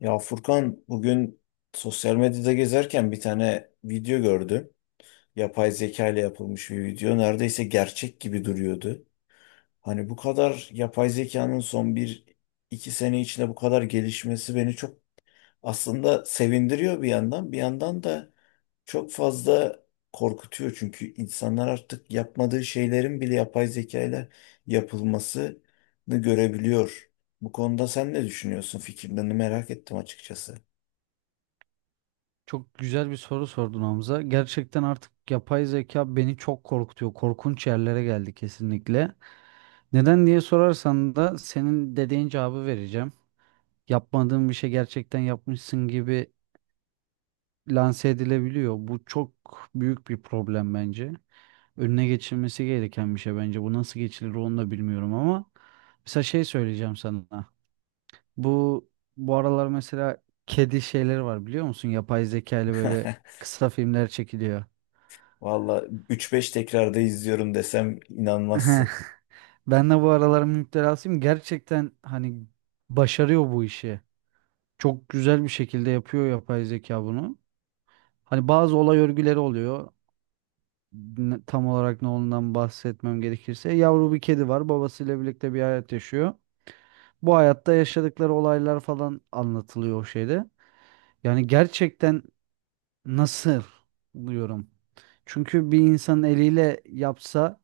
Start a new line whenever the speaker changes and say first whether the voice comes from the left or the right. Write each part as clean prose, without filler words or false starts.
left: Ya Furkan bugün sosyal medyada gezerken bir tane video gördüm. Yapay zeka ile yapılmış bir video. Neredeyse gerçek gibi duruyordu. Hani bu kadar yapay zekanın son bir iki sene içinde bu kadar gelişmesi beni çok aslında sevindiriyor bir yandan. Bir yandan da çok fazla korkutuyor. Çünkü insanlar artık yapmadığı şeylerin bile yapay zeka ile yapılmasını görebiliyor. Bu konuda sen ne düşünüyorsun? Fikirlerini merak ettim açıkçası.
right: Çok güzel bir soru sordun Hamza. Gerçekten artık yapay zeka beni çok korkutuyor. Korkunç yerlere geldi kesinlikle. Neden diye sorarsan da senin dediğin cevabı vereceğim. Yapmadığın bir şey gerçekten yapmışsın gibi lanse edilebiliyor. Bu çok büyük bir problem bence. Önüne geçilmesi gereken bir şey bence. Bu nasıl geçilir onu da bilmiyorum ama mesela şey söyleyeceğim sana. Bu bu aralar mesela kedi şeyleri var biliyor musun? Yapay zeka ile böyle kısa filmler çekiliyor.
left: Valla üç beş tekrarda izliyorum desem inanmazsın.
right: Ben de bu aralar müptelasıyım. Gerçekten hani başarıyor bu işi. Çok güzel bir şekilde yapıyor yapay zeka bunu. Hani bazı olay örgüleri oluyor. Tam olarak ne olduğundan bahsetmem gerekirse, yavru bir kedi var. Babasıyla birlikte bir hayat yaşıyor. Bu hayatta yaşadıkları olaylar falan anlatılıyor o şeyde. Yani gerçekten nasıl diyorum. Çünkü bir insan eliyle yapsa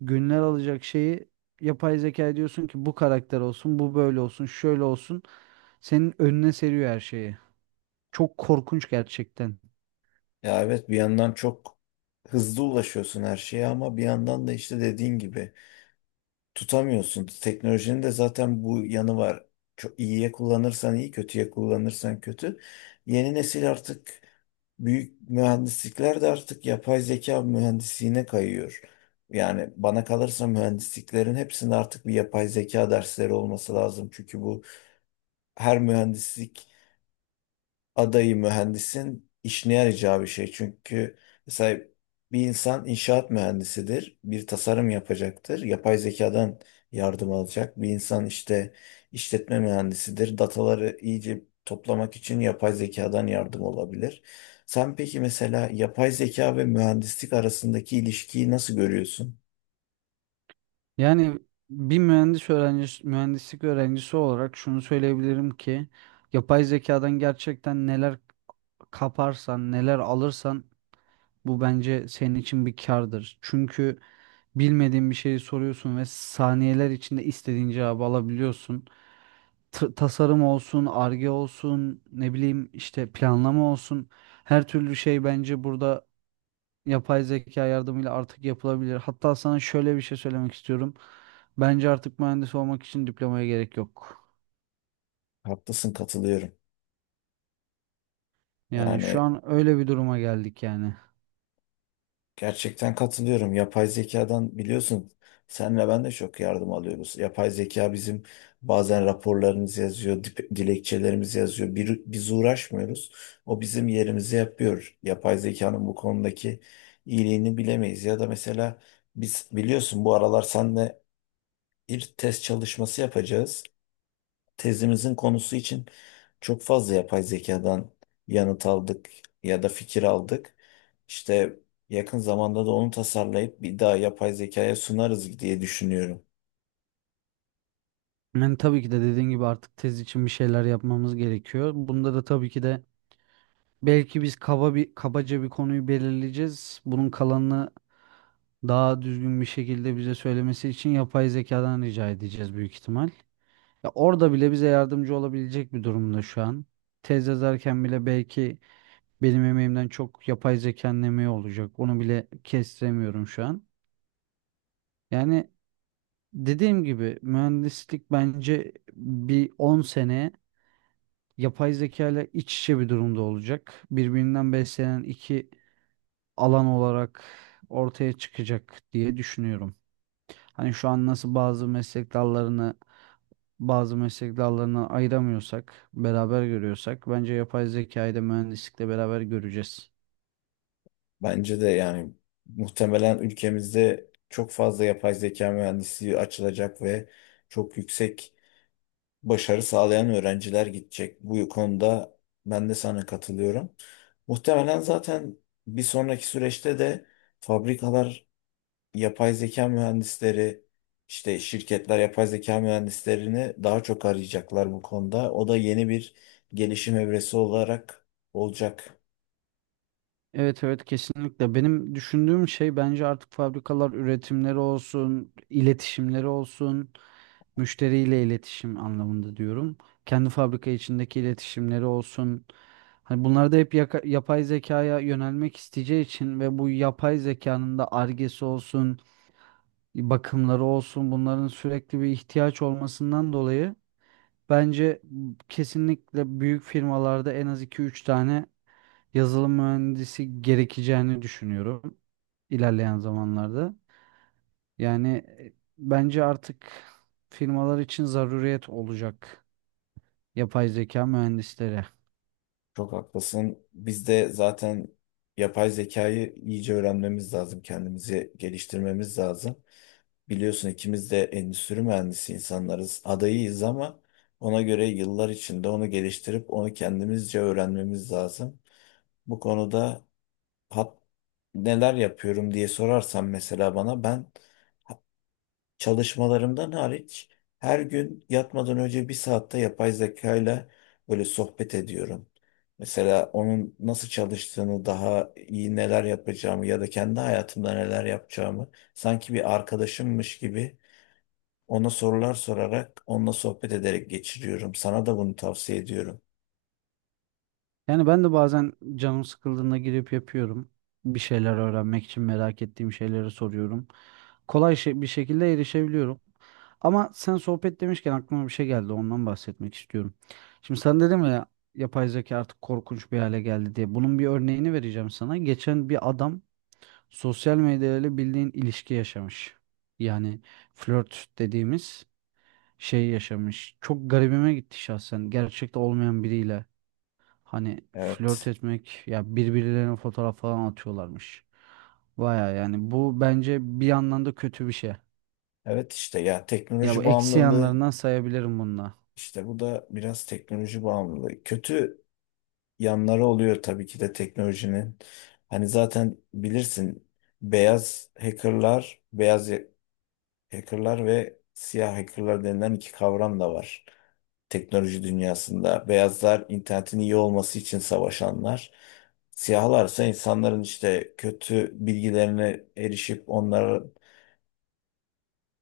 right: günler alacak şeyi yapay zeka diyorsun ki bu karakter olsun, bu böyle olsun, şöyle olsun. Senin önüne seriyor her şeyi. Çok korkunç gerçekten.
left: Ya evet, bir yandan çok hızlı ulaşıyorsun her şeye ama bir yandan da işte dediğin gibi tutamıyorsun. Teknolojinin de zaten bu yanı var. Çok iyiye kullanırsan iyi, kötüye kullanırsan kötü. Yeni nesil artık büyük mühendislikler de artık yapay zeka mühendisliğine kayıyor. Yani bana kalırsa mühendisliklerin hepsinde artık bir yapay zeka dersleri olması lazım. Çünkü bu her mühendislik adayı mühendisin işine yarayacağı bir şey. Çünkü mesela bir insan inşaat mühendisidir, bir tasarım yapacaktır, yapay zekadan yardım alacak. Bir insan işte işletme mühendisidir, dataları iyice toplamak için yapay zekadan yardım olabilir. Sen peki mesela yapay zeka ve mühendislik arasındaki ilişkiyi nasıl görüyorsun?
right: Yani mühendislik öğrencisi olarak şunu söyleyebilirim ki yapay zekadan gerçekten neler kaparsan, neler alırsan bu bence senin için bir kârdır. Çünkü bilmediğin bir şeyi soruyorsun ve saniyeler içinde istediğin cevabı alabiliyorsun. Tasarım olsun, arge olsun, ne bileyim işte planlama olsun. Her türlü şey bence burada yapay zeka yardımıyla artık yapılabilir. Hatta sana şöyle bir şey söylemek istiyorum. Bence artık mühendis olmak için diplomaya gerek yok.
left: Haklısın, katılıyorum.
right: Yani şu
left: Yani
right: an öyle bir duruma geldik yani.
left: gerçekten katılıyorum. Yapay zekadan biliyorsun senle ben de çok yardım alıyoruz. Yapay zeka bizim bazen raporlarımızı yazıyor, dilekçelerimizi yazıyor. Bir, biz uğraşmıyoruz. O bizim yerimizi yapıyor. Yapay zekanın bu konudaki iyiliğini bilemeyiz. Ya da mesela biz biliyorsun bu aralar senle bir test çalışması yapacağız tezimizin konusu için çok fazla yapay zekadan yanıt aldık ya da fikir aldık. İşte yakın zamanda da onu tasarlayıp bir daha yapay zekaya sunarız diye düşünüyorum.
right: Yani tabii ki de dediğin gibi artık tez için bir şeyler yapmamız gerekiyor. Bunda da tabii ki de belki biz kabaca bir konuyu belirleyeceğiz. Bunun kalanını daha düzgün bir şekilde bize söylemesi için yapay zekadan rica edeceğiz büyük ihtimal. Ya orada bile bize yardımcı olabilecek bir durumda şu an. Tez yazarken bile belki benim emeğimden çok yapay zekanın emeği olacak. Onu bile kestiremiyorum şu an. Yani dediğim gibi mühendislik bence bir 10 sene yapay zeka ile iç içe bir durumda olacak. Birbirinden beslenen iki alan olarak ortaya çıkacak diye düşünüyorum. Hani şu an nasıl bazı meslek dallarını ayıramıyorsak, beraber görüyorsak bence yapay zekayı da mühendislikle beraber göreceğiz.
left: Bence de yani muhtemelen ülkemizde çok fazla yapay zeka mühendisliği açılacak ve çok yüksek başarı sağlayan öğrenciler gidecek. Bu konuda ben de sana katılıyorum. Muhtemelen zaten bir sonraki süreçte de fabrikalar yapay zeka mühendisleri, işte şirketler yapay zeka mühendislerini daha çok arayacaklar bu konuda. O da yeni bir gelişim evresi olarak olacak.
right: Evet evet kesinlikle. Benim düşündüğüm şey bence artık fabrikalar üretimleri olsun, iletişimleri olsun, müşteriyle iletişim anlamında diyorum. Kendi fabrika içindeki iletişimleri olsun. Hani bunlar da hep yapay zekaya yönelmek isteyeceği için ve bu yapay zekanın da argesi olsun, bakımları olsun bunların sürekli bir ihtiyaç olmasından dolayı bence kesinlikle büyük firmalarda en az iki üç tane yazılım mühendisi gerekeceğini düşünüyorum ilerleyen zamanlarda. Yani bence artık firmalar için zaruriyet olacak yapay zeka mühendisleri.
left: Çok haklısın. Biz de zaten yapay zekayı iyice öğrenmemiz lazım. Kendimizi geliştirmemiz lazım. Biliyorsun ikimiz de endüstri mühendisi insanlarız. Adayıyız ama ona göre yıllar içinde onu geliştirip onu kendimizce öğrenmemiz lazım. Bu konuda hat neler yapıyorum diye sorarsan mesela bana, ben çalışmalarımdan hariç her gün yatmadan önce bir saatte yapay zekayla böyle sohbet ediyorum. Mesela onun nasıl çalıştığını daha iyi neler yapacağımı ya da kendi hayatımda neler yapacağımı sanki bir arkadaşımmış gibi ona sorular sorarak onunla sohbet ederek geçiriyorum. Sana da bunu tavsiye ediyorum.
right: Yani ben de bazen canım sıkıldığında girip yapıyorum. Bir şeyler öğrenmek için merak ettiğim şeyleri soruyorum. Kolay şey, bir şekilde erişebiliyorum. Ama sen sohbet demişken aklıma bir şey geldi. Ondan bahsetmek istiyorum. Şimdi sen dedim ya, yapay zeka artık korkunç bir hale geldi diye. Bunun bir örneğini vereceğim sana. Geçen bir adam sosyal medyayla bildiğin ilişki yaşamış. Yani flört dediğimiz şey yaşamış. Çok garibime gitti şahsen. Gerçekte olmayan biriyle. Hani flört
left: Evet.
right: etmek ya, birbirlerine fotoğraf falan atıyorlarmış. Baya yani bu bence bir yandan da kötü bir şey.
left: Evet, işte ya,
right: Ya
left: teknoloji
right: bu eksi
left: bağımlılığı.
right: yanlarından sayabilirim bununla.
left: İşte bu da biraz teknoloji bağımlılığı. Kötü yanları oluyor tabii ki de teknolojinin. Hani zaten bilirsin beyaz hackerlar, beyaz hackerlar ve siyah hackerlar denilen iki kavram da var teknoloji dünyasında. Beyazlar internetin iyi olması için savaşanlar. Siyahlarsa insanların işte kötü bilgilerine erişip onlara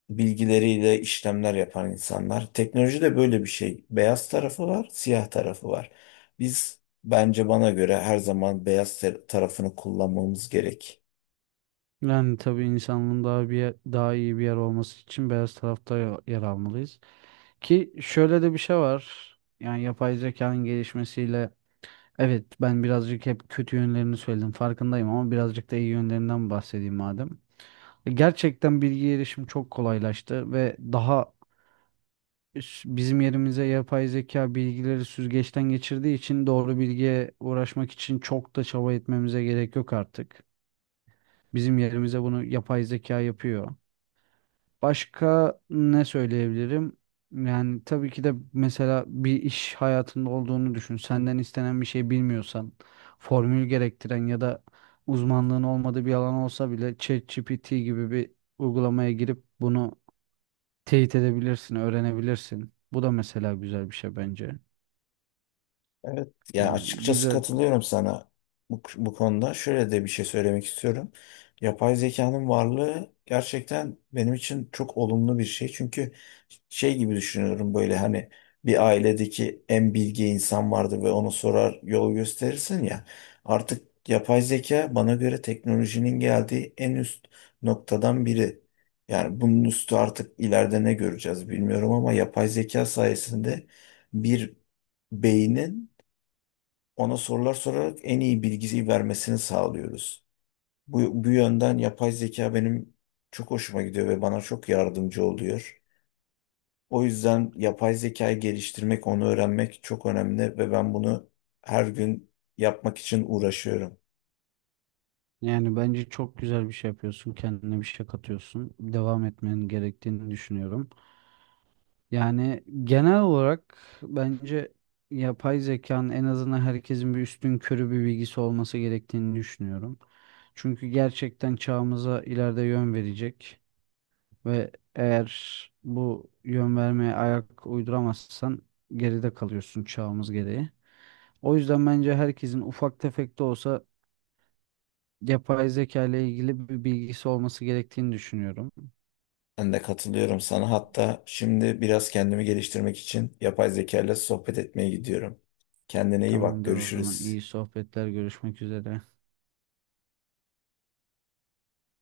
left: bilgileriyle işlemler yapan insanlar. Teknoloji de böyle bir şey. Beyaz tarafı var, siyah tarafı var. Biz bence bana göre her zaman beyaz tarafını kullanmamız gerek.
right: Yani tabii insanlığın daha iyi bir yer olması için beyaz tarafta yer almalıyız. Ki şöyle de bir şey var. Yani yapay zekanın gelişmesiyle evet ben birazcık hep kötü yönlerini söyledim farkındayım ama birazcık da iyi yönlerinden bahsedeyim madem. Gerçekten bilgi erişim çok kolaylaştı ve bizim yerimize yapay zeka bilgileri süzgeçten geçirdiği için doğru bilgiye uğraşmak için çok da çaba etmemize gerek yok artık. Bizim yerimize bunu yapay zeka yapıyor. Başka ne söyleyebilirim? Yani tabii ki de mesela bir iş hayatında olduğunu düşün. Senden istenen bir şey bilmiyorsan, formül gerektiren ya da uzmanlığın olmadığı bir alan olsa bile ChatGPT gibi bir uygulamaya girip bunu teyit edebilirsin, öğrenebilirsin. Bu da mesela güzel bir şey bence.
left: Evet, yani
right: Yani
left: açıkçası
right: güzel,
left: katılıyorum sana bu konuda. Şöyle de bir şey söylemek istiyorum. Yapay zekanın varlığı gerçekten benim için çok olumlu bir şey. Çünkü şey gibi düşünüyorum, böyle hani bir ailedeki en bilge insan vardı ve ona sorar yol gösterirsin ya. Artık yapay zeka bana göre teknolojinin geldiği en üst noktadan biri. Yani bunun üstü artık ileride ne göreceğiz bilmiyorum ama yapay zeka sayesinde bir beynin ona sorular sorarak en iyi bilgiyi vermesini sağlıyoruz. Bu yönden yapay zeka benim çok hoşuma gidiyor ve bana çok yardımcı oluyor. O yüzden yapay zekayı geliştirmek, onu öğrenmek çok önemli ve ben bunu her gün yapmak için uğraşıyorum.
right: yani bence çok güzel bir şey yapıyorsun, kendine bir şey katıyorsun, devam etmenin gerektiğini düşünüyorum. Yani genel olarak bence yapay zekanın en azından herkesin bir üstün körü bir bilgisi olması gerektiğini düşünüyorum. Çünkü gerçekten çağımıza ileride yön verecek ve eğer bu yön vermeye ayak uyduramazsan geride kalıyorsun çağımız gereği. O yüzden bence herkesin ufak tefek de olsa yapay zeka ile ilgili bir bilgisi olması gerektiğini düşünüyorum.
left: Ben de katılıyorum sana. Hatta şimdi biraz kendimi geliştirmek için yapay zeka ile sohbet etmeye gidiyorum. Kendine iyi bak,
right: Tamamdır o zaman.
left: görüşürüz.
right: İyi sohbetler. Görüşmek üzere.